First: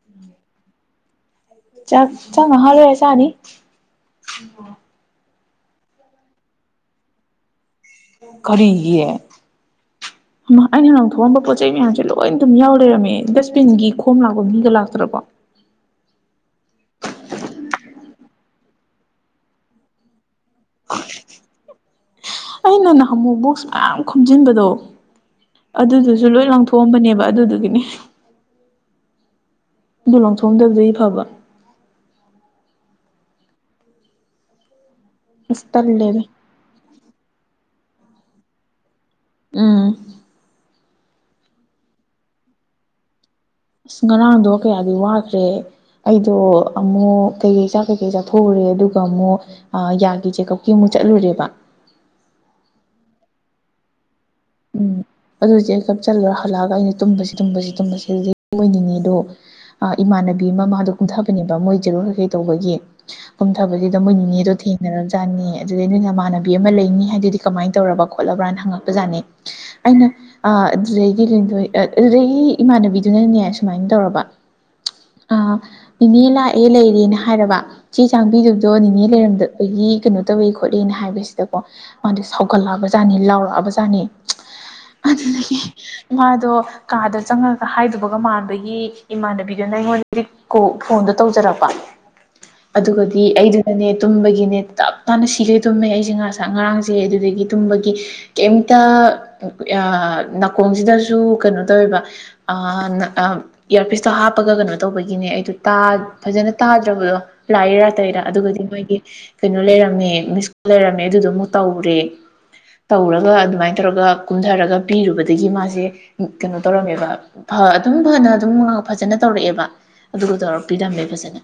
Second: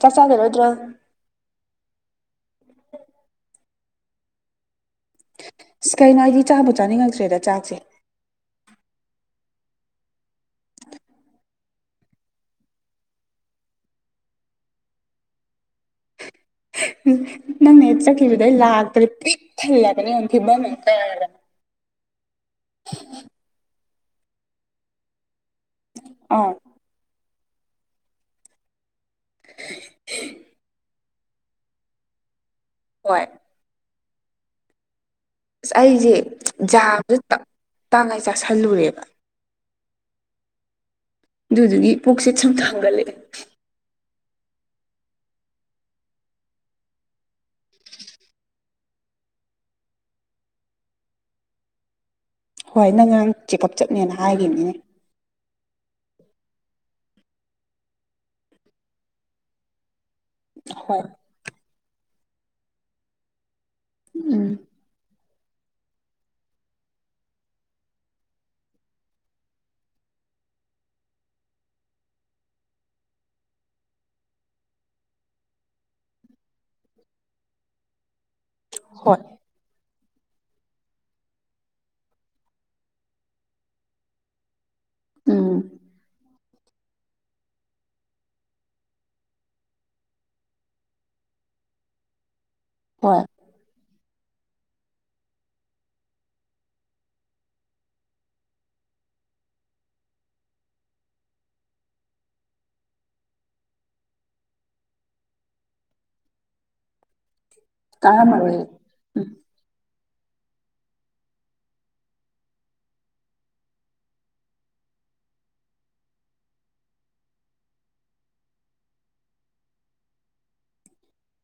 ꯆꯥꯛ ꯆꯥꯛ [unintelligible] ꯆꯥꯛ ꯉꯥꯏꯍꯥꯛ ꯂꯩꯔꯒꯥ ꯆꯥꯅꯤ ꯑꯁ ꯀꯩꯅꯣ ꯍꯥꯏꯗꯤ ꯆꯥꯕꯨ ꯆꯥꯅꯤꯡꯉꯛꯇ꯭ꯔꯦꯗ ꯆꯥꯛꯁꯦ ꯀꯔꯤꯒꯤ ꯑꯩꯅ ꯂꯪꯊꯣꯛꯑꯝꯕ ꯄꯣꯠ ꯆꯩ ꯃꯌꯥꯝꯁꯦ ꯂꯣꯏ ꯑꯗꯨꯝ ꯌꯥꯎ ꯂꯩꯔꯝꯃꯦ ꯗꯁꯕꯤꯟꯒꯤ ꯈꯣꯝ ꯂꯥꯛꯄ ꯃꯤꯒ ꯂꯥꯛꯇ꯭ꯔꯕꯣ ꯎꯝ ꯅꯪꯅ ꯆꯠꯈꯤꯕꯗꯩ ꯂꯥꯛꯇ꯭ꯔꯗꯤ ꯄꯤꯛ ꯊꯜꯂꯒꯅꯦꯉꯣꯟ ꯐꯤꯕꯝ ꯀꯔ ꯑꯣ ꯑꯩꯅ ꯅꯍꯃꯨ ꯕꯣꯛꯁ ꯃꯌꯥꯝ ꯈꯣꯝꯖꯤꯟꯕꯗꯣ ꯑꯗꯨꯗꯨꯁꯨ ꯂꯣꯏ ꯑꯥ ꯂꯪꯊꯣꯛꯑꯝꯕꯅꯦꯕ ꯑꯗꯨꯗꯨꯒꯤꯅꯤ ꯑꯗꯨꯂꯣꯡꯊꯣꯡꯗꯗꯤ ꯐꯕ ꯍꯣꯏ ꯑꯁ ꯑꯩꯁꯦ ꯖꯥꯗ ꯇꯥꯡꯉꯥꯏ ꯆꯥꯥꯁꯜꯂꯨꯔꯦꯕ ꯎꯝ ꯑꯗꯨꯗꯨꯒꯤ ꯄꯨꯛꯁꯦ ꯁꯨꯝ ꯊꯥꯡꯒꯠꯂꯛꯦ ꯑ ꯉꯔꯥꯡꯗꯣ ꯀꯌꯥꯗꯤ ꯋꯥꯈ꯭ꯔꯦ ꯑꯩꯗꯣ ꯑꯃꯨꯛ ꯀꯩꯀꯩ ꯆꯥꯛ ꯀꯩꯀꯩ ꯆꯥꯊꯣꯛꯎꯔꯦ ꯑꯗꯨꯒ ꯑꯃꯨꯛ ꯌꯥꯒꯤ ꯆꯦꯛꯑꯞꯀꯤꯨ ꯆꯠꯂꯨꯔꯦꯕ ꯍꯣꯏ ꯅꯪ ꯉꯥꯡ ꯆꯤꯄꯞ ꯆꯠꯅꯦꯅ ꯍꯥꯏꯈꯤꯕꯅꯤꯅꯦ ꯎꯝ ꯑꯗꯨꯗꯤ ꯑꯩ ꯀꯞ ꯆꯜꯂꯨꯔ ꯍꯜꯂꯛꯑꯒ ꯑꯩꯅ ꯇꯨꯝꯕꯁꯤ ꯇꯨꯝꯕꯁꯤ ꯇꯨꯝꯕꯁꯤ ꯑꯗꯨ ꯑꯣꯏꯅꯤꯡꯉꯦ ꯑꯗꯣ ꯏꯃꯥꯟꯅꯕꯤ ꯑꯃ ꯃꯥꯗꯣ ꯍꯣꯏ ꯀꯨꯝꯊꯕꯅꯦꯕ ꯃꯣꯏ ꯖꯦꯔꯣꯏ ꯀꯩ ꯀꯩ ꯇꯧꯕꯒꯤ ꯐꯕꯁꯤꯗ ꯃꯣꯏꯅꯤꯅꯦꯗꯣ ꯊꯦꯡꯅꯔꯝꯁꯦ ꯖꯥꯠꯅꯤ ꯑꯗꯨꯗꯩ ꯅꯣꯏ ꯅꯃꯥꯟꯅꯕꯤ ꯑꯃ ꯂꯩꯅꯤ ꯍꯥꯏꯗꯨꯗꯤ ꯀꯃꯥꯏꯅ ꯇꯧꯔꯕ ꯈꯣꯠꯂꯕ꯭ꯔꯥꯅ ꯍꯪꯉꯛꯄꯖꯥꯠꯅꯤ ꯑꯩꯅ ꯑꯗꯨꯗꯩꯗꯤ ꯂꯊꯣꯏ ꯑꯗꯨꯩ ꯏꯃꯥꯟꯅꯕꯤꯗꯨꯅꯅꯦ ꯁꯨꯃꯥꯏꯅ ꯇꯧꯔꯕ ꯑ ꯅꯦ ꯂꯥꯛꯑꯦ ꯂꯩꯔꯦꯅ ꯍꯥꯏꯔꯕ ꯆꯥꯡꯕꯤꯗꯨꯕꯗꯣ ꯅꯤꯅꯦ ꯍꯣꯏ ꯂꯩꯔꯝꯗ ꯑꯩꯈꯒꯤ ꯀꯩꯅꯣ ꯇꯧꯏ ꯈꯣꯠꯂꯤꯅ ꯍꯥꯏꯕꯁꯤꯗꯀꯣ ꯃꯥꯗꯤ ꯁꯥꯎꯒꯠꯂꯛꯑꯕꯖꯥꯠꯅꯤ ꯂꯥꯎꯔꯛꯑꯕꯖꯥꯠꯅꯤ ꯎꯝ ꯑꯗꯒꯤ ꯃꯥꯗꯣ ꯀꯥꯗ ꯆꯪꯉꯒ ꯍꯥꯏꯗꯨꯕꯒ ꯃꯥꯟꯕꯒꯤ ꯏꯃꯥꯟꯅꯕꯤꯗꯨꯅ ꯑꯩꯉꯣꯟꯗ ꯐꯣꯟꯗꯣ ꯇꯧꯖꯔꯛꯄ ꯍꯣꯏ ꯑꯗꯨꯒꯗꯤ ꯑꯩꯗꯨꯅꯅꯦ ꯇꯨꯝꯕꯒꯤꯅꯦ ꯇꯞ ꯇꯥꯅ ꯁꯤꯈꯩ ꯇꯨꯝꯃꯦ ꯑꯩꯁꯦ ꯉꯥꯁ ꯉꯔꯥꯡꯁꯦ ꯑꯗꯨꯗꯒꯤ ꯇꯨꯝꯕꯒꯤ ꯀꯩꯝꯇ ꯅꯥꯀꯣꯡꯁꯤꯗꯁꯨ ꯀꯩꯅꯣ ꯇꯧꯋꯦꯕ ꯏꯌꯥꯔꯄꯤꯁꯇꯣ ꯍꯥꯞꯄꯒ ꯀꯩꯅꯣ ꯇꯧꯕꯒꯤꯅꯦ ꯑꯩꯗꯣ ꯐꯖꯅ ꯇꯥꯗ꯭ꯔꯕꯗꯣ ꯂꯥꯛꯏꯔꯥ ꯇꯇꯩꯔꯥ ꯀꯥꯔꯝꯃꯔꯣꯏ ꯑꯗꯨꯒꯗꯤ ꯃꯣꯏꯒꯤ ꯎꯝ ꯀꯩꯅꯣ ꯂꯩꯔꯝꯃꯦ ꯃꯤ ꯁ꯭ꯀꯨꯜ ꯂꯩꯔꯝꯃꯦ ꯑꯗꯨꯗ ꯑꯃꯨꯛ ꯇꯧꯔꯦ ꯇꯧꯔꯒ ꯑꯗꯨꯃꯥꯏꯅ ꯇꯧꯔꯒ ꯀꯨꯝꯊꯔꯒ ꯄꯤꯔꯨꯕꯗꯒꯤ ꯃꯥꯁꯦ ꯀꯩꯅꯣ ꯇꯧꯔꯝꯃꯦꯕ ꯑꯗꯨꯝ ꯐꯅ ꯑꯗꯨꯝ ꯐꯖꯅ ꯇꯧꯔꯛꯑꯦꯕ ꯑꯗꯨꯒ ꯇꯧꯔꯄꯤꯔꯝꯃꯦ ꯐꯖꯅ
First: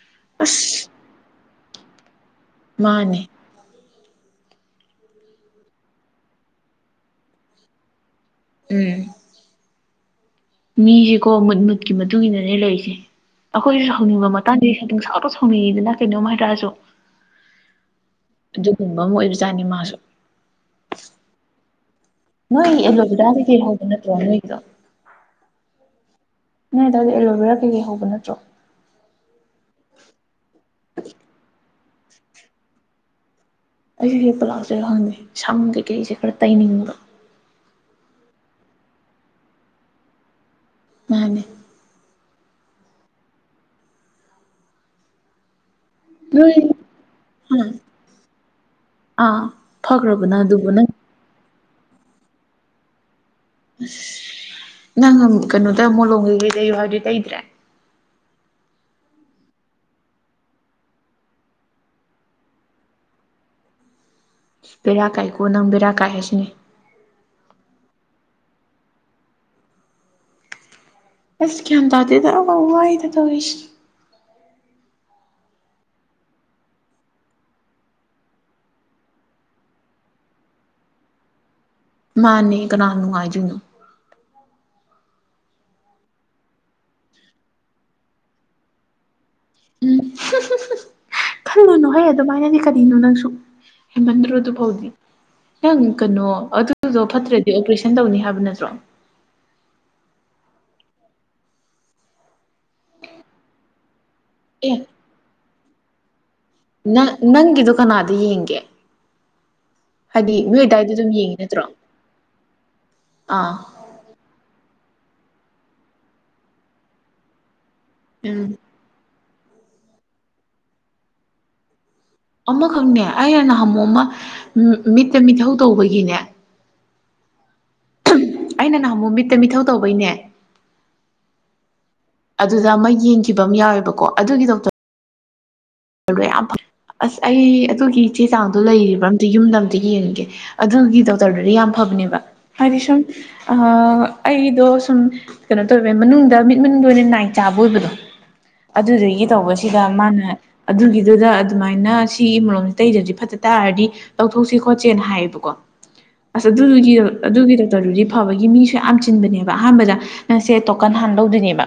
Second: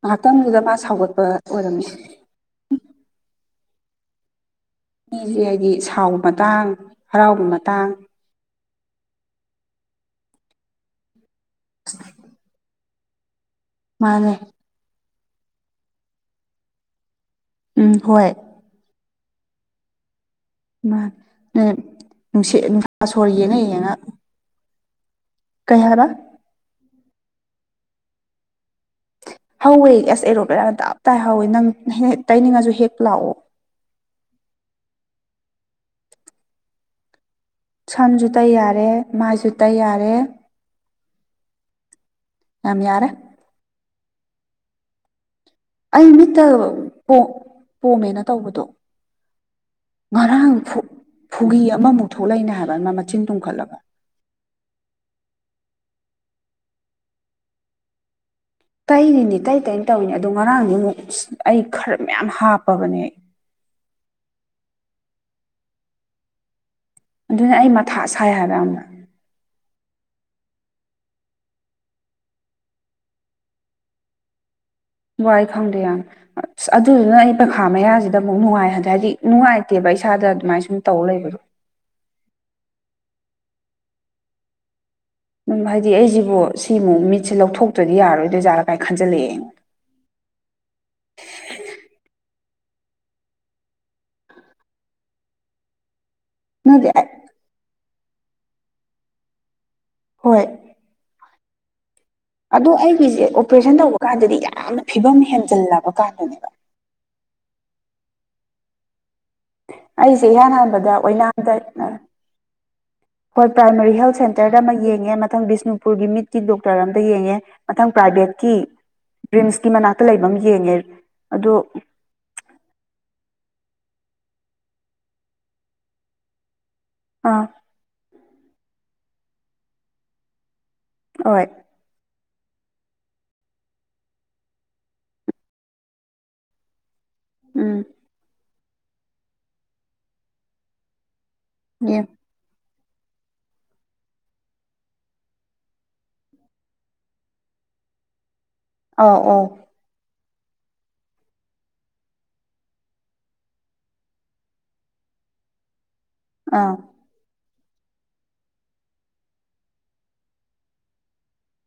ꯉꯥꯏꯍꯥꯛꯇꯪꯗꯨꯗ ꯃꯥ ꯑꯁ ꯁꯥꯎꯒꯠꯄ ꯑꯣꯏꯔꯝꯃꯤ ꯃꯥꯅꯦ ꯃꯤꯁꯦ ꯍꯥꯏꯕꯗꯤ ꯁꯥꯎꯕ ꯃꯇꯥꯡ ꯍꯔꯥꯎꯕ ꯃꯇꯥꯡ ꯎꯝ ꯃꯤꯁꯦꯀꯣ ꯃꯨꯠ ꯃꯨꯠꯀꯤ ꯃꯇꯨꯡ ꯏꯟꯅꯅꯦ ꯂꯩꯔꯤꯁꯦ ꯑꯩꯈꯣꯏꯁꯨ ꯁꯥꯎꯅꯤꯡꯕ ꯃꯥꯅꯦ ꯃꯇꯥꯡꯗꯪ ꯁꯥꯎꯗ ꯁꯥꯎꯅꯤꯡꯉꯤꯗꯅ ꯀꯩꯅꯣꯝ ꯍꯥꯏꯗ꯭ꯔꯁꯨ ꯎꯝ ꯍꯣꯏ ꯑꯗꯨꯒꯨꯝꯕ ꯑꯃ ꯑꯣꯏꯕꯖꯥꯠꯅꯤ ꯃꯥꯁꯨ ꯃꯥ ꯅ ꯅꯨꯡꯁꯤꯠ ꯅꯣꯏ ꯅꯨꯡꯁꯥ ꯑꯦꯂꯣꯕꯦꯔꯥ ꯁꯣꯔ ꯌꯦꯡꯉ ꯀꯩꯀꯩ ꯍꯧꯕ ꯌꯦꯡꯉ ꯅꯠꯇ꯭ꯔꯣ ꯅꯣꯏꯒꯤꯗꯣ ꯀꯩ ꯍꯥꯏꯔ ꯍꯥꯏ ꯇꯔꯗꯤ ꯑꯦꯂꯣꯕꯦꯔꯥ ꯀꯩꯀꯩ ꯍꯧꯕ ꯅꯠꯇ꯭ꯔꯣ ꯍꯧꯋꯦ ꯑꯁ ꯑꯦꯔꯣꯄꯔꯥꯅ ꯇꯞ ꯇꯥꯏ ꯍꯧꯋꯦ ꯅꯪ ꯇꯩꯅꯤꯡꯉꯁꯨ ꯍꯦꯛ ꯂꯥꯛꯑꯣ ꯑꯩꯁꯦ ꯍꯦꯛ ꯄꯂꯥꯛꯆ ꯍꯪꯉꯦ ꯁꯝ ꯀꯩꯀꯩꯁꯦ ꯈꯔ ꯇꯩꯅꯤꯡꯕ꯭ꯔ ꯁꯝꯁꯨ ꯇꯩ ꯌꯥꯔꯦ ꯃꯥꯏꯁꯨ ꯇꯩ ꯌꯥꯔꯦ ꯃꯥꯅꯦ ꯅꯝ ꯌꯥꯔꯦ ꯑꯩ ꯃꯤꯠꯇ ꯅꯣꯏ ꯍꯥ ꯄꯣꯝꯃꯦꯅ ꯇꯧꯕꯗꯣ ꯑꯥ ꯐꯈ꯭ꯔꯕꯅ ꯑꯗꯨꯕꯨ ꯅꯪ ꯈꯨꯒꯤ ꯑꯃꯃꯨꯛ ꯊꯣꯛꯂꯏꯩꯅ ꯍꯥꯏꯕ ꯑꯃ ꯃꯆꯤꯟ ꯇꯨꯝꯈꯠꯂꯒ ꯑꯁ ꯅꯪ ꯑꯃꯣꯛ ꯀꯩꯅꯣꯗ ꯃꯣꯂꯣꯡꯝ ꯀꯩꯀꯩ ꯇꯩꯌꯨ ꯍꯥꯏꯕꯗꯤ ꯇꯩꯗ꯭ꯔꯦ ꯇꯩꯔꯤꯅꯤ ꯇꯩ ꯇꯩꯅ ꯇꯧꯏꯅꯤ ꯑꯗꯨ ꯉꯔꯥꯡꯗꯤ ꯑꯃꯨꯛ ꯑꯁ ꯑꯩ ꯈꯔ ꯃꯌꯥꯝ ꯍꯥꯞꯄꯕꯅꯦ ꯕꯦꯔꯥ ꯀꯥꯏꯀꯣ ꯅꯪ ꯕꯦꯔꯥ ꯀꯥꯏ ꯍꯥꯏꯁꯤꯅꯦ ꯑꯗꯨꯅ ꯑꯩ ꯃꯊꯥ ꯁꯥꯏ ꯍꯥꯏꯕ ꯌꯥꯝꯅ ꯑꯁ ꯒ꯭ꯌꯥꯟ ꯇꯗꯦꯗ ꯎ ꯋꯥꯏꯗ ꯇꯧꯔꯤꯁꯤ ꯋꯥꯏ ꯈꯪꯗꯦ ꯌꯥꯝ ꯑꯁ ꯑꯗꯨꯗꯨꯅ ꯑꯩ ꯄꯩꯈꯥ ꯃꯌꯥꯁꯤꯗ ꯑꯃꯨꯛ ꯅꯨꯡꯉꯥꯏꯍꯟꯗꯦ ꯍꯥꯏꯗꯤ ꯅꯨꯡꯉꯥꯏꯇꯦꯕ ꯏꯁꯥꯗ ꯑꯗꯨꯃꯥꯏꯅ ꯁꯨꯝ ꯇꯧ ꯂꯩꯕꯗꯨ ꯃꯥꯅꯤ ꯀꯅꯥꯅ ꯅꯨꯉꯥꯏꯗꯣꯏꯅꯣ ꯑꯗꯨꯝ ꯍꯥꯏꯗꯤ ꯑꯩꯁꯤꯕꯨ ꯁꯤꯃꯨꯛ ꯃꯤꯠꯁꯦ ꯂꯧꯊꯣꯛꯇ꯭ꯔꯗꯤ ꯌꯥꯔꯣꯏꯗꯩꯖꯥꯠꯂ ꯀꯥꯏꯔ ꯈꯟꯖꯜꯂꯛꯑꯦ ꯑꯝ ꯈꯜꯂꯨꯅꯨꯍꯦ ꯑꯗꯨꯃꯥꯏꯅꯗꯤ ꯀꯔꯤꯅꯣ ꯅꯪꯁꯨ ꯍꯦꯃꯟꯗ꯭ꯔꯣꯗꯨꯐꯥꯎꯗꯤ ꯅꯪ ꯀꯩꯅꯣ ꯑꯩꯉꯣꯟꯗ ꯅꯗꯤ ꯑꯗꯨꯗꯣ ꯐꯠꯇ꯭ꯔꯗꯤ ꯑꯣꯄ꯭ꯔꯦꯁꯟ ꯇꯧꯅꯤ ꯍꯥꯏꯕ ꯅꯠꯇ꯭ꯔꯣ ꯍꯣꯏ ꯑꯗꯣ ꯑꯩꯒꯤꯁꯦ ꯑꯣꯄ꯭ꯔꯦꯁꯟ ꯇꯧꯕ ꯀꯥꯟꯗꯗꯤ ꯑꯦ ꯌꯥꯝꯅ ꯐꯤꯕꯝ ꯍꯦꯟꯖꯜꯂꯕ ꯀꯥꯟꯗꯅꯦꯕ ꯅꯪ ꯅꯪꯒꯤꯗꯨ ꯀꯅꯥꯗ ꯌꯦꯡꯒꯦ ꯑꯩꯁꯦ ꯍꯥꯏꯗꯤ ꯏꯍꯥꯟ ꯅꯣꯏ ꯍꯥꯟꯕꯗ ꯑꯗꯥꯏꯗ ꯑꯗꯨꯝ ꯌꯦꯡꯉꯤ ꯑꯣꯏꯅꯥꯗ ꯅꯠꯇ꯭ꯔꯣ ꯍꯣꯏ ꯑꯥ ꯄ꯭ꯔꯥꯏꯃꯥꯔꯤ ꯍꯦꯜꯇ ꯁꯦꯟꯇꯔꯗ ꯑꯃ ꯌꯦꯡ ꯉꯦ ꯃꯊꯪ ꯕꯤꯁꯅꯨꯄꯨꯔꯒꯤ ꯃꯤꯠꯀꯤ ꯗꯣꯛꯇꯔ ꯑꯃꯗ ꯌꯦꯡꯉꯦ ꯃꯊꯪ ꯎꯝ ꯄ꯭ꯔꯥꯏꯚꯦꯠꯀꯤ ꯔꯤ꯭ꯝꯁꯀꯤ ꯃꯅꯥꯛꯇ ꯂꯩꯕ ꯑꯃ ꯌꯦꯡꯉꯦ ꯑꯗꯨ ꯑꯃꯈꯛꯅꯦ ꯑꯩꯅ ꯅꯍꯥꯟꯃꯣ ꯑꯃ ꯃꯤꯠꯇ ꯃꯤꯊꯧ ꯇꯧꯕꯒꯤꯅꯦ ꯑꯥ ꯑꯩꯅ ꯅꯍ ꯑꯃꯨꯛ ꯃꯤꯠꯇ ꯃꯤꯊꯧ ꯇꯧꯕꯩꯅꯦ ꯍꯣꯏꯠ ꯑꯗꯨꯗ ꯑꯃ ꯌꯦꯡꯈꯤꯕ ꯑꯃ ꯌꯥꯎꯋꯦꯕꯀꯣ ꯑꯗꯨꯒꯤꯗꯣꯛꯇ ꯌꯥꯝ ꯑꯁ ꯑꯩ ꯎꯝ ꯑꯗꯨꯒꯤ ꯆꯦ ꯆꯥꯡ ꯑꯗꯨ ꯂꯩꯔꯤꯕ ꯑꯝꯇ ꯌꯨꯝꯗ ꯑꯝꯇ ꯌꯦꯡꯒꯦ ꯑꯗꯨꯒꯤ ꯗꯣꯛꯇꯔꯗꯨꯗꯤ ꯌꯥꯝ ꯌꯦꯡ ꯐꯕꯅꯦꯕ ꯍꯥꯏꯗꯤ ꯁꯨꯝ ꯑ ꯑꯩꯒꯤꯗꯣ ꯁꯨꯝ ꯀꯩꯅꯣ ꯇꯧꯋꯦꯕ ꯃꯅꯨꯡꯗ ꯃꯤꯠꯃꯅꯨꯡꯗ ꯑꯣꯏꯅ ꯅꯥꯏ ꯆꯥꯕ ꯑꯕꯣꯏꯕꯗꯣ ꯑꯧ ꯑꯗꯨꯗꯒꯤ ꯑꯧ ꯇꯧꯕꯁꯤꯗ ꯃꯥꯅ ꯑꯗꯨꯒꯤꯗꯨꯗ ꯑꯗꯨꯃꯥꯏꯅ ꯁꯤ ꯃꯔꯣꯝꯁꯤ ꯇꯩꯗꯗꯤ ꯐꯠꯇ ꯇꯥꯔꯗꯤ ꯂꯧꯊꯣꯛꯁꯦ ꯈꯣꯠꯁꯦꯅ ꯍꯥꯏꯌꯦꯕꯀꯣ ꯑꯁ ꯑꯥ ꯑꯗꯨꯗꯨꯒꯤ ꯑꯗꯨꯒꯤꯗ ꯇꯗꯤ ꯐꯕꯒꯤ ꯃꯤꯁꯨ ꯌꯥꯝ ꯆꯤꯟꯕꯅꯦꯕ ꯑꯍꯥꯟꯕꯗ ꯅꯪꯁꯦ ꯇꯣꯀꯟ ꯍꯥꯟ ꯂꯧꯧꯗꯣꯏꯅꯦꯕ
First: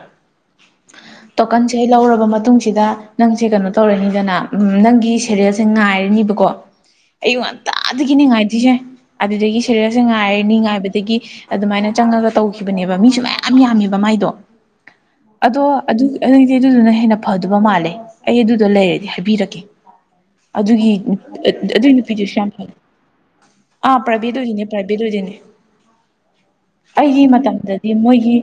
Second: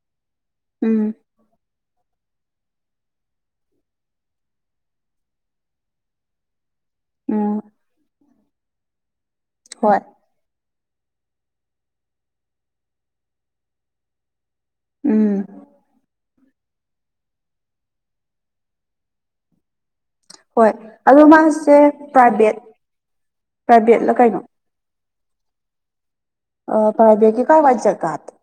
ꯑꯝ ꯏꯁꯩ ꯂꯧꯔꯕ ꯃꯇꯨꯡꯁꯤꯗ ꯅꯪꯁꯦ ꯀꯩꯅꯣ ꯇꯧꯔꯅꯤꯗꯅ ꯅꯪꯒꯤ ꯁꯦꯔꯦꯜꯁꯦ ꯉꯥꯏꯔꯅꯤꯕꯀꯣ ꯑꯩꯌꯨꯛ ꯎꯝ ꯉꯟꯇꯥꯗꯒꯤꯅꯤ ꯉꯥꯏꯗꯣꯏꯁꯦ ꯑꯗꯨꯗꯒꯤ ꯁꯦꯔꯜꯁꯦ ꯍꯣꯏ ꯉꯥꯏꯔꯅꯤ ꯉꯥꯏꯕꯗ ꯑꯗꯒꯤ ꯑꯗꯨꯃꯥꯏꯅ ꯆꯪꯉꯒ ꯇꯧꯈꯤꯕꯅꯦꯕ ꯃꯤꯁꯨ ꯃꯌꯥꯝ ꯌꯥꯝꯃꯦꯕ ꯃꯥꯏꯗꯣ ꯎꯝ ꯑꯗꯣ ꯑꯗꯨ ꯑꯗꯨꯗꯤ ꯑꯗꯨꯗꯨꯅ ꯍꯦꯟꯅ ꯐꯗꯧꯕ ꯃꯥꯜꯂꯦ ꯑꯩ ꯑꯗꯨ ꯑꯗꯣ ꯂꯩꯔꯗꯤ ꯍꯥꯏꯕꯤꯔꯛꯀꯦ ꯍꯣꯏ ꯑꯗꯨꯒꯤ ꯑꯗꯣ ꯑ ꯃꯥꯁꯦ ꯑꯗꯨꯏ ꯅꯨꯄꯤꯗꯨꯁꯨ ꯌꯥꯝ ꯄ꯭ꯔꯥꯏꯚꯦꯠ ꯐꯕ ꯑꯥ ꯄ꯭ꯔꯥꯏꯚꯦꯠꯂ ꯄ꯭ꯔꯥꯏꯚꯦꯠ ꯀꯩꯅꯣ ꯑꯣꯏꯔꯁꯨꯅ° ꯄ꯭ꯔꯥꯏ ꯑꯥ [unintelligible] ꯑꯩꯒꯤ ꯄ꯭ꯔꯥꯏꯚꯦꯠꯀꯤ ꯀꯥꯏꯋꯥꯏ ꯃꯇꯝꯗꯗꯤ ꯖꯒꯥꯗ ꯃꯣꯏꯒꯤ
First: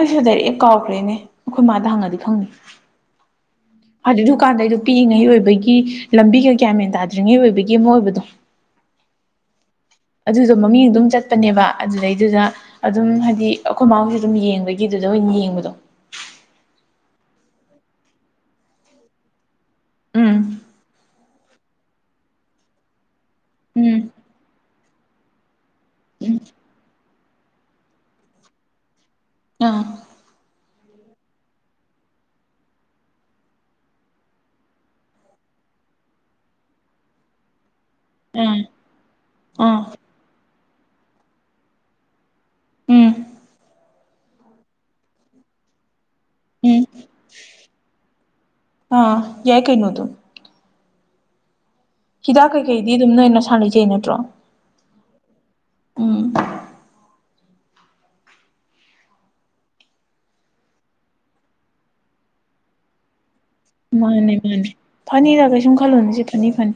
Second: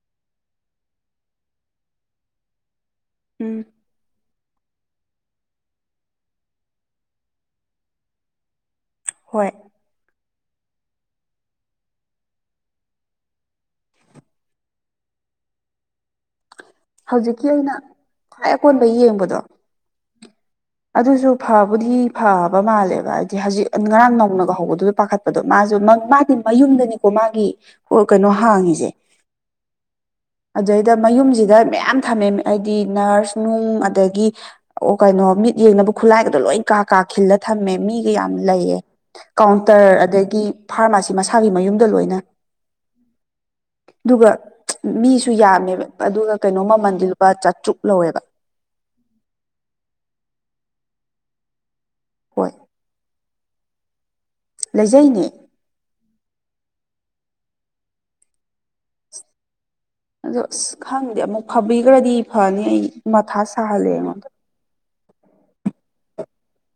ꯑꯩꯁꯨ ꯗꯥꯏꯔꯦꯛ ꯀꯥꯎꯈ꯭ꯔꯦꯅꯦ ꯑꯩꯈꯣꯏ ꯃꯥꯗ ꯍꯪꯉꯗꯤ ꯈꯪꯅꯤ ꯑꯝ ꯀꯥꯟꯗꯩ [unintelligible] ꯑꯣꯏꯕꯒꯤ ꯂꯝꯕꯤꯒ ꯒꯔꯥꯟ ꯃꯦꯟ ꯇꯥꯗ꯭ꯔꯤꯉꯩ ꯑꯣꯏꯕꯒꯤ ꯑꯃ ꯑꯣꯏꯕꯗꯣ ꯍꯣꯏꯠ ꯫ ꯑꯗꯨꯗꯣ ꯃꯃꯤꯡ ꯑꯗꯨꯝ ꯆꯠꯄꯅꯦꯕ ꯑꯗꯨꯗꯩꯗꯨꯗ ꯑꯗꯨꯝ ꯍꯥꯏꯗꯤ ꯑꯩꯈꯣꯏ ꯃꯥꯥꯍꯣꯏ ꯑꯗꯨꯝ ꯌꯦꯡꯕꯒꯤꯗꯨꯗ [unintelligible] ꯌꯦꯡꯕꯗꯣ ꯍꯧꯖꯤꯛꯀꯤ ꯑꯣꯏꯅ ꯈ꯭ꯋꯥꯏ ꯑꯀꯣꯟꯕꯩ ꯌꯦꯡꯕꯗꯣ ꯑꯝꯝ ꯑꯗꯨꯁꯨ ꯐꯥꯕꯨꯗꯤ ꯐꯕ ꯃꯥꯜꯂꯦꯕ ꯍꯥꯏꯗꯤ ꯍꯧꯖꯤꯛ ꯎꯝ ꯉꯔꯥꯡ ꯅꯧꯅꯒ ꯍꯧꯕꯗꯨ ꯄꯥꯈꯠꯄꯗꯣ ꯃꯥꯁ [unintelligible] ꯃꯥꯒꯤ ꯃꯌꯨꯝꯗꯅꯤꯀꯣ ꯃꯥꯒꯤ ꯍꯣ ꯀꯩꯅꯣ ꯍꯥꯡꯉꯤꯁꯦ ꯑꯥ ꯑꯗꯨꯗꯩꯗ ꯃꯌꯨꯝꯁꯤꯗ ꯃꯌꯥꯝ ꯊꯝꯃꯦ ꯍꯥꯏꯗꯤ ꯅꯔꯁ ꯅꯨꯡ ꯑꯗꯒꯤ ꯑꯣ ꯀꯩꯅꯣ ꯃꯤꯠ ꯌꯦꯡꯅꯕ ꯈꯨꯠꯂꯥꯏꯒꯗꯣ ꯂꯣꯏ ꯀꯥ ꯀꯥ ꯈꯈꯤꯜꯂ ꯊꯝꯃꯦ ꯃꯤ ꯌꯥꯝ ꯑꯥ ꯂꯩꯌꯦ ꯑꯥ ꯀꯥꯎꯟꯇꯔ ꯑꯗꯒꯤ ꯐꯥꯔꯃꯥꯁꯤ ꯃꯁꯥꯒꯤ ꯃꯌꯨꯝꯗ ꯂꯣꯏꯅ ꯎꯝ ꯑꯗꯨꯒ ꯃꯤꯁꯨ ꯌꯥꯝꯃꯦꯕ ꯑꯗꯨꯒ ꯀꯩꯅꯣ ꯎꯝ ꯃꯃꯜꯗꯤ ꯂꯨꯄꯥ ꯆꯥꯇ꯭ꯔꯨꯛ ꯂꯧꯋꯦꯕ ꯑꯥ ꯌꯥꯏ ꯀꯩꯅꯣ ꯑꯗꯨꯝ ꯍꯣꯏ ꯍꯤꯗꯥꯛ ꯀꯩꯀꯩꯗꯤ ꯑꯗꯨꯝ ꯅꯣꯏꯅ ꯁꯥꯟꯅꯩꯖꯩ ꯅꯠꯇ꯭ꯔꯣ ꯂꯩꯖꯩꯅꯦ ꯎꯝ ꯑꯗ ꯑꯁ ꯈꯪꯗꯦ ꯑꯃꯨꯛ ꯐꯕꯤꯈ꯭ꯔꯗꯤ ꯐꯅꯤ ꯑꯩ ꯃꯊꯥ ꯁꯥꯍꯜꯂꯦ ꯑꯩꯉꯣꯟꯗ ꯃꯥꯅꯦ ꯃꯥꯅꯦ ꯐꯅꯤꯗ ꯀꯩꯁꯨꯝ ꯈꯜꯂꯣꯅꯤ ꯁꯤ ꯐꯅꯤ ꯐꯅꯤ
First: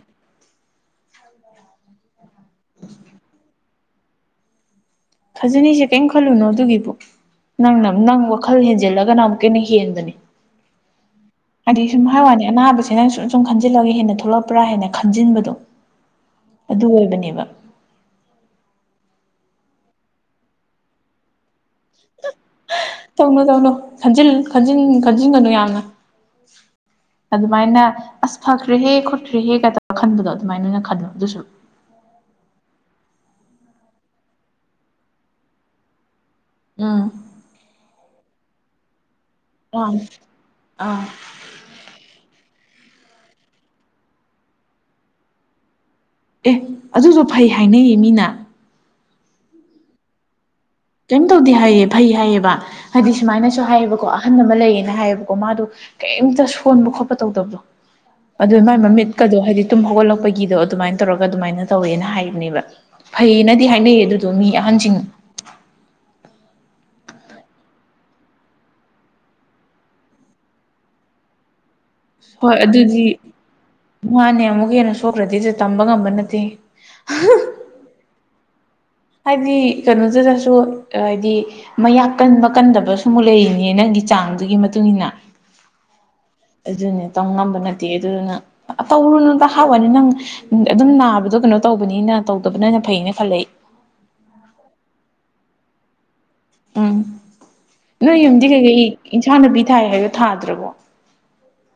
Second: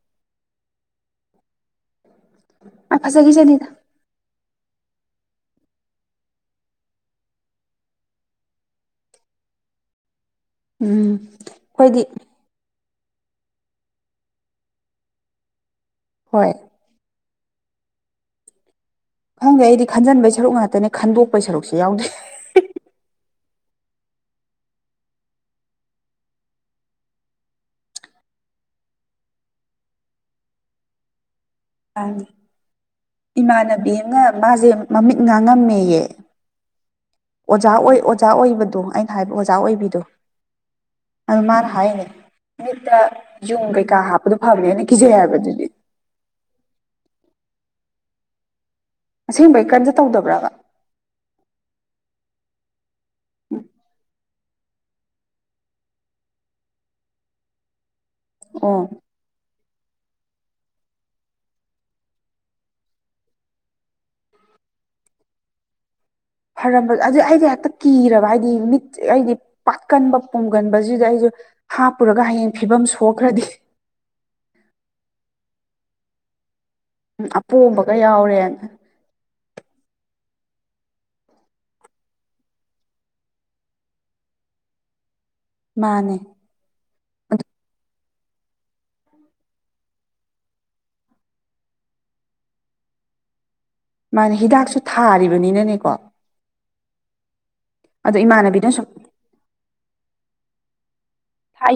ꯑ ꯐ ꯆꯒꯤ ꯆꯅꯤꯗ ꯈꯥꯖꯅꯤꯁꯦ ꯀꯔꯤꯝ ꯈꯜꯂꯨꯅꯣ ꯑꯗꯨꯒꯤꯕꯨ ꯅꯪꯅ ꯅꯪ ꯋꯥꯈꯜ ꯍꯦꯟꯖꯤꯜꯂꯒꯅ ꯑꯃꯨꯛꯀꯟꯅ ꯍꯦꯟꯕꯅꯤ ꯎꯝ ꯍꯥꯏꯗꯤ ꯑꯩꯈꯣꯏꯗꯤ ꯁꯨꯝ ꯍꯥꯏ ꯋꯥꯅꯤ ꯑꯅꯥꯕꯁꯤ ꯍ ꯅꯪ ꯁꯨꯝꯁꯨꯝ ꯈꯟꯖꯤꯜꯂꯒꯦ ꯍꯦꯟꯅ ꯊꯣꯛꯂꯛꯄ꯭ꯔꯥ ꯍꯦꯟꯅ ꯈꯟꯖꯤꯟꯕꯗꯣ ꯍꯣꯏ ꯑꯗꯨ ꯑꯣꯏꯕꯅꯦꯕ ꯈꯪꯗꯦ ꯑꯩꯗꯤ ꯈꯟꯖꯟꯕꯩ ꯁꯔꯨꯛ ꯉꯥꯛꯇꯅꯦ ꯈꯟꯗꯣꯛꯄꯩ ꯁꯔꯨꯛꯁꯦ ꯌꯥꯎꯗꯦ ꯇꯧꯅꯣ ꯇꯧꯅꯣ ꯈꯟ ꯈꯟ ꯈꯟꯖꯤꯟꯒꯅꯨ ꯌꯥꯝꯅ [unintelligible] ꯑꯗꯨꯃꯥꯏꯅ ꯑꯁ ꯐꯈ꯭ꯔꯦꯍꯦ ꯈꯣꯠꯈ꯭ꯔꯦꯍꯦ ꯀ ꯇꯧꯔ ꯈꯟꯕꯗꯣ ꯑꯗꯨꯃꯥꯏꯅ ꯑꯣꯏꯅ ꯈꯜꯂꯣ ꯑꯗꯨꯁꯨ ꯪꯉ ꯏꯃꯥꯟꯅꯕꯤ ꯑꯃꯅ ꯃꯥꯁꯦ ꯃꯃꯤꯠ ꯉꯥꯡꯉꯝꯃꯦꯌꯦ ꯎꯝ ꯑꯣꯖꯥ ꯑꯣꯏ ꯑꯣꯖꯥ ꯑꯣꯏꯕꯗꯨ ꯍꯥꯏꯕ ꯑꯣꯖꯥ ꯑꯥ ꯑꯣꯏꯕꯤꯗꯣ ꯑꯥ ꯑꯗꯨ ꯃꯥꯅ ꯍꯥꯏꯅꯦ ꯃꯤꯠꯇ ꯌꯨꯝ ꯀꯩꯀꯥ ꯍꯥꯞꯄꯗꯨꯣ ꯐꯕꯅꯦ ꯑꯅ ꯤꯖꯩ ꯍꯥꯏꯕꯗꯨꯗꯤ ꯑꯦ ꯑꯗꯨꯁꯨ ꯐꯩ ꯍꯥꯏꯅꯩꯌꯦ ꯃꯤꯅ ꯑꯁꯦꯡꯕꯩ ꯀꯟꯗ ꯇꯧꯗꯕ꯭ꯔꯥꯕ ꯀꯩꯝ ꯇꯧꯗꯦ ꯍꯥꯏꯌꯦ ꯐꯩ ꯍꯥꯏꯌꯦꯕ ꯍꯥꯏꯗꯤ ꯁꯨꯃꯥꯏꯅꯁꯨ ꯍꯥꯏꯌꯦꯕꯀꯣ ꯑꯍꯟ ꯑꯃ ꯂꯩꯌꯦꯅ ꯍꯥꯏꯌꯦꯕꯀꯣ ꯃꯥꯗꯣ ꯀꯔꯤꯝꯇ ꯁꯣꯟꯕ ꯈꯣꯠꯄ ꯇꯧꯗꯕꯗꯣ ꯑꯗꯨ ꯃꯥꯏ ꯑꯣ ꯃꯃꯤꯠꯀꯗꯣ ꯍꯥꯏꯗꯤ ꯑꯗꯨꯨꯝ ꯍꯧꯒꯠꯂꯛꯄꯒꯤꯗꯣ ꯑꯗꯨꯃꯥꯏꯅ ꯇꯧꯔꯒ ꯑꯗꯨꯃꯥꯏꯅ ꯇꯧꯋꯦꯅ ꯍꯥꯏꯕꯅꯦꯕ ꯐꯩꯌꯦꯅꯗꯤ ꯍꯥꯏꯅꯩꯌꯦ ꯑꯗꯨꯗꯣ ꯃꯤ ꯑꯍꯟ ꯀꯥꯡꯖꯤꯡ ꯐꯔꯝꯕ ꯑꯗꯨ ꯑꯩꯁꯨ ꯍꯦꯛꯇ ꯀꯤꯔꯕ ꯍꯥꯏꯗꯤ ꯃꯤꯠꯁ ꯑꯩꯗꯤ ꯄꯥꯛꯠꯀꯟꯕ ꯄꯣꯝꯒꯟꯕꯁꯤꯗ ꯑꯩꯁꯨ ꯍꯥꯞꯄꯨꯔꯒ ꯍꯌꯦꯡ ꯍꯣꯏ ꯐꯤꯕꯝ ꯑꯗꯨꯗꯤ ꯁꯣꯛꯈ꯭ꯔꯗꯤ ꯃꯥꯥꯟꯅꯦ ꯑꯃꯨꯛ ꯍꯦꯟꯅ ꯁꯣꯛꯈ꯭ꯔꯗꯤꯗꯤ ꯇꯝꯕ ꯉꯝꯕ ꯅꯠꯇꯦ ꯎꯝ ꯑꯄꯣꯝꯕꯒ ꯌꯥꯎꯔꯦꯅ ꯍꯥꯏꯗꯤ ꯀꯩꯅꯣꯗꯨꯗꯁꯨ ꯍꯥꯏꯗꯤ ꯃꯌꯥꯛ ꯀꯟꯕ ꯀꯟꯗꯕ ꯁ ꯑꯃꯨꯛ ꯂꯩꯔꯤꯅꯦ ꯅꯪ ꯒꯤ ꯆꯥꯡꯗꯨꯒꯤ ꯃꯇꯨꯡ ꯏ ꯃꯇꯨꯡꯏꯟꯅ ꯃꯥꯅꯦ ꯑꯗꯨꯅꯦ ꯇꯧ ꯉꯝꯕ ꯅꯠꯇꯦ ꯑꯗꯨꯅ ꯇꯧꯔꯨꯅꯇ ꯍꯥꯎꯋꯥꯅꯤ ꯅꯪ ꯑꯗꯨꯝ ꯅꯥꯕꯗꯣ ꯀꯩꯅꯣ ꯇꯧꯕꯅꯤꯅ ꯇꯧꯗꯕꯅꯅ ꯐꯩ ꯑꯅ ꯈꯦ ꯃꯥꯅꯦ ꯍꯤꯗꯥꯛꯁꯨ ꯊꯥꯔꯤꯕꯅꯤꯅꯅꯦꯀꯣ ꯎꯝ ꯑꯗꯣ ꯅꯣꯏ ꯌꯨꯝꯗꯤ ꯏꯃꯥꯟꯅꯕꯤꯅ ꯁꯨꯝ ꯀꯩꯀꯩ ꯏꯟꯁꯥꯡ ꯅꯨꯄꯤ ꯊꯥꯏ ꯍꯥꯏꯗꯣ ꯊꯥꯗ꯭ꯔꯕꯣ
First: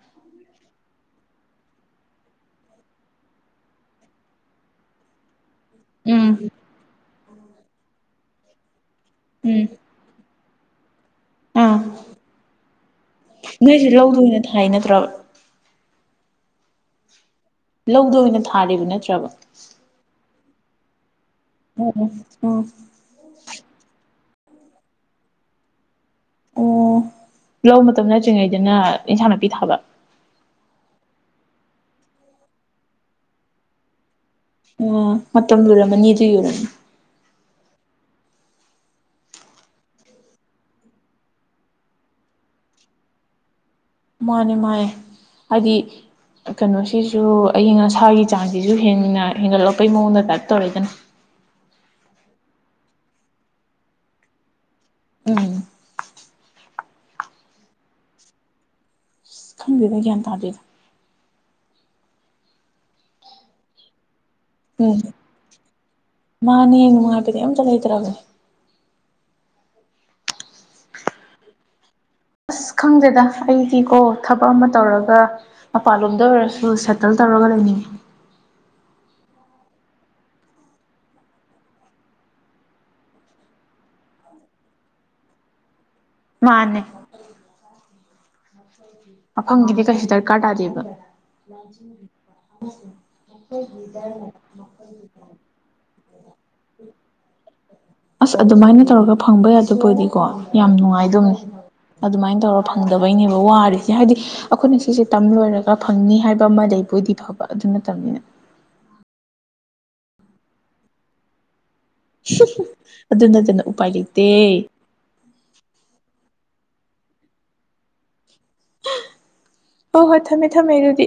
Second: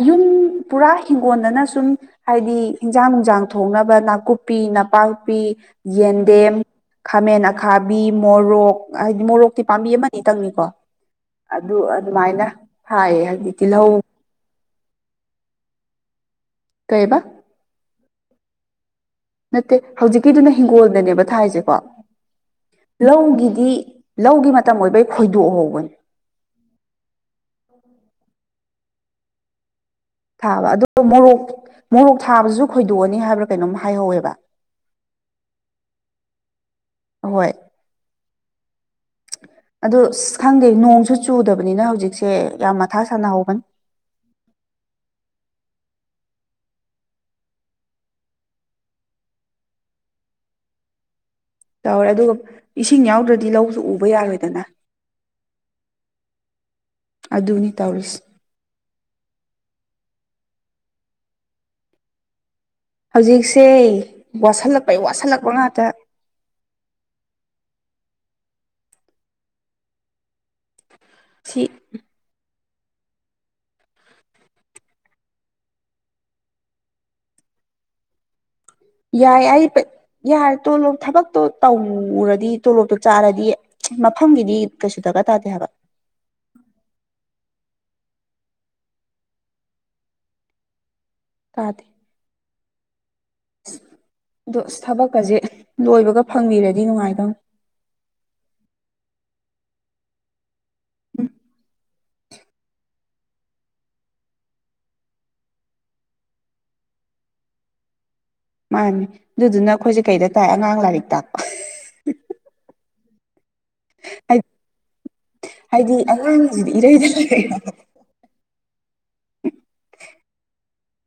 ꯌꯨꯝ ꯄꯨꯔꯥ ꯍꯤꯡꯒꯣꯟꯗꯅ ꯁꯨꯝ ꯍꯥꯏꯗꯤ ꯍꯟꯖꯥꯡ ꯅꯨꯡꯁꯥꯡ ꯊꯣꯡꯅꯕ ꯅꯥꯀꯨꯞꯄꯤ ꯅꯄꯥꯛꯄꯤ ꯎꯝ ꯌꯦꯟꯗꯦꯝ ꯈꯥꯃꯦꯟ ꯑꯈꯥꯕꯤ ꯃꯣꯔꯣꯛ ꯍꯥꯏꯗꯤ ꯃꯣꯔꯣꯛꯇꯤ ꯎꯝ ꯄꯥꯝꯕꯤ ꯑꯇꯪꯅꯤ ꯑꯗꯨ ꯑꯥ ꯑꯗꯨꯃꯥꯏꯅ ꯊꯥꯏꯌꯦ ꯍꯧꯖꯤꯛ ꯇꯤꯜꯍꯧ ꯍꯥꯏꯅꯠꯇ꯭ꯔꯕ ꯀꯩꯕ ꯊꯥꯔꯔꯤꯕꯅ ꯅꯠꯇꯦ ꯍꯧꯖꯤꯛꯀꯤꯗꯨꯅ ꯍꯤꯡꯒꯣꯜꯗꯅꯦꯕ ꯊꯥꯏꯁꯦꯀꯣ ꯑꯣ ꯑꯣ ꯂꯧꯒꯤꯗꯤ ꯂꯧꯒꯤ ꯃꯇꯝ ꯑꯣꯏꯕ ꯑꯩ ꯈꯣꯏꯗꯣꯛ ꯍꯧꯕꯅꯤ ꯑꯣ ꯂꯧ ꯃꯇꯝ ꯅꯠꯇ꯭ꯔꯤꯉꯩꯗꯅ ꯏꯟꯁꯥꯡ ꯅꯥꯄꯤ ꯊꯥꯕ ꯊꯥꯕ ꯑ ꯃꯣꯔꯣꯛ ꯃꯣꯔꯣꯛ ꯊꯥꯕꯁꯨ ꯈꯣꯏꯗꯣꯛꯑꯅꯤ ꯍꯥꯏꯕ꯭ꯔꯥ ꯀꯩꯅꯣꯝ ꯍꯥꯏꯍꯧꯋꯦꯕ ꯑ ꯃꯇꯝ ꯂꯨꯔꯝꯃꯅꯤ ꯑꯗꯨ ꯌꯨꯔꯝꯅꯤ ꯍꯣꯏ ꯑꯗ ꯑ ꯈꯪꯗꯦ ꯅꯣꯡꯁꯨ ꯆꯨꯗꯕꯅꯤꯅ ꯍꯧꯖꯤꯛꯁꯦ ꯌꯥꯝ ꯃꯊꯥ ꯁꯅꯍꯧꯕꯅꯤ ꯃꯥꯅꯦ ꯃꯥꯅꯦ ꯍꯥꯏꯗꯤ ꯀꯩꯅꯣꯁꯤꯁꯨ ꯑꯌꯤꯡ ꯑꯁꯥꯒꯤ ꯆꯥꯡꯁꯤꯁꯨ ꯍꯦꯟꯅ ꯍꯦꯟꯒꯠꯂꯛꯄꯩ ꯃꯑꯣꯡꯗ ꯇꯥꯏꯞ ꯇꯧꯔꯛꯏꯗꯅ [unintelligible] ꯇꯧꯔꯦ ꯑꯗꯨꯒ ꯏꯁꯤꯡ ꯌꯥꯎꯗ꯭ꯔꯗꯤ ꯂꯧꯁꯨ ꯎꯕ ꯌꯥꯔꯣꯏꯗꯅ ꯎꯝ ꯑꯗꯨꯅꯤ ꯇꯧꯔꯤꯁ ꯑ ꯈꯪꯕꯤꯔ ꯒ꯭ꯌꯥꯟ ꯇꯥꯕꯤꯔ ꯍꯧꯖꯤꯛꯁꯦ ꯋꯥꯁꯤꯜꯂꯛꯄꯩ ꯎꯝ ꯋꯥꯠꯁꯤꯜꯂꯛꯄ ꯉꯥꯛꯇ ꯃꯥꯅꯦ ꯅꯨꯡꯉꯥꯏꯕꯗꯤ ꯑꯝꯇ ꯂꯩꯇ꯭ꯔꯕꯅꯦ ꯁꯤ ꯑꯁ ꯈꯪꯗꯦꯗ ꯑꯩꯗꯤ ꯀꯣ ꯊꯕꯛ ꯑꯃ ꯇꯧꯔꯒ ꯃꯄꯥꯟꯂꯣꯝꯗ ꯑꯣꯏꯔꯁꯨ ꯁꯦꯇꯜ ꯇꯧꯔꯒ ꯍꯅꯤ ꯌꯥꯏ ꯑꯩ ꯌꯥꯔꯦ ꯇꯣꯂꯣꯞ ꯊꯕꯛꯇꯣ ꯇꯧꯔꯨꯔꯗꯤ ꯇꯣꯂꯣꯞꯇꯣ ꯆꯥꯔꯗꯤ ꯃꯐꯝꯒꯤꯗꯤ ꯀꯩꯁꯨ ꯗꯔꯀꯔ ꯇꯥꯗꯦ ꯍꯥꯏꯕ ꯃꯥꯅꯦ ꯃꯐꯝꯒꯤꯗꯤ ꯀꯩꯁꯨ ꯗꯔꯀꯥꯔ ꯇꯥꯗꯦꯕ ꯑ ꯑꯗꯣ ꯊꯕꯛꯀꯁꯦ ꯂꯣꯏꯕꯒ ꯐꯪꯕꯤꯔꯗꯤ ꯅꯨꯡꯉꯥꯏꯇꯧ ꯑꯁ ꯑꯗꯨꯃꯥꯏꯅ ꯇꯧꯔꯒ ꯐꯪꯕ ꯌꯥꯗꯕꯨ ꯑꯣꯏꯗꯤꯀꯣ ꯌꯥꯝ ꯅꯨꯡꯉꯥꯏꯗꯕꯅꯤ ꯑꯗꯨꯃꯥꯏꯅ ꯇꯧꯔ ꯐꯪꯗꯕꯩꯅꯦꯕ ꯋꯥꯔꯁꯦ ꯍꯥꯏꯗꯤ ꯑꯩꯈꯣꯏꯅ ꯁꯤꯁꯦ ꯇꯝ ꯂꯣꯏꯔꯒ ꯐꯪꯅꯤ ꯍꯥꯏꯕ ꯑꯃ ꯂꯩꯕꯨꯣꯏꯗꯤ ꯐꯕ ꯑꯗꯨ ꯅꯠꯇꯕꯅꯤꯅ ꯃꯥꯅꯦ ꯑꯗꯨꯗꯨꯅ ꯑꯩꯈꯣꯏꯁꯦ ꯀꯩꯗ ꯇꯥꯏ ꯑꯉꯥꯡ ꯂꯥꯏꯔꯤꯛ ꯇꯥꯛꯄ ꯑꯗꯨꯅ ꯑꯗꯨꯅ ꯍꯥꯏꯗꯤ ꯍꯥꯏꯗꯤ ꯑꯉꯥꯡꯁꯤꯗꯤ ꯏꯔꯩꯗ ꯍ ꯍꯣꯏ ꯊꯝꯃꯦ ꯊꯝꯃꯦ ꯑꯗꯨꯗꯤ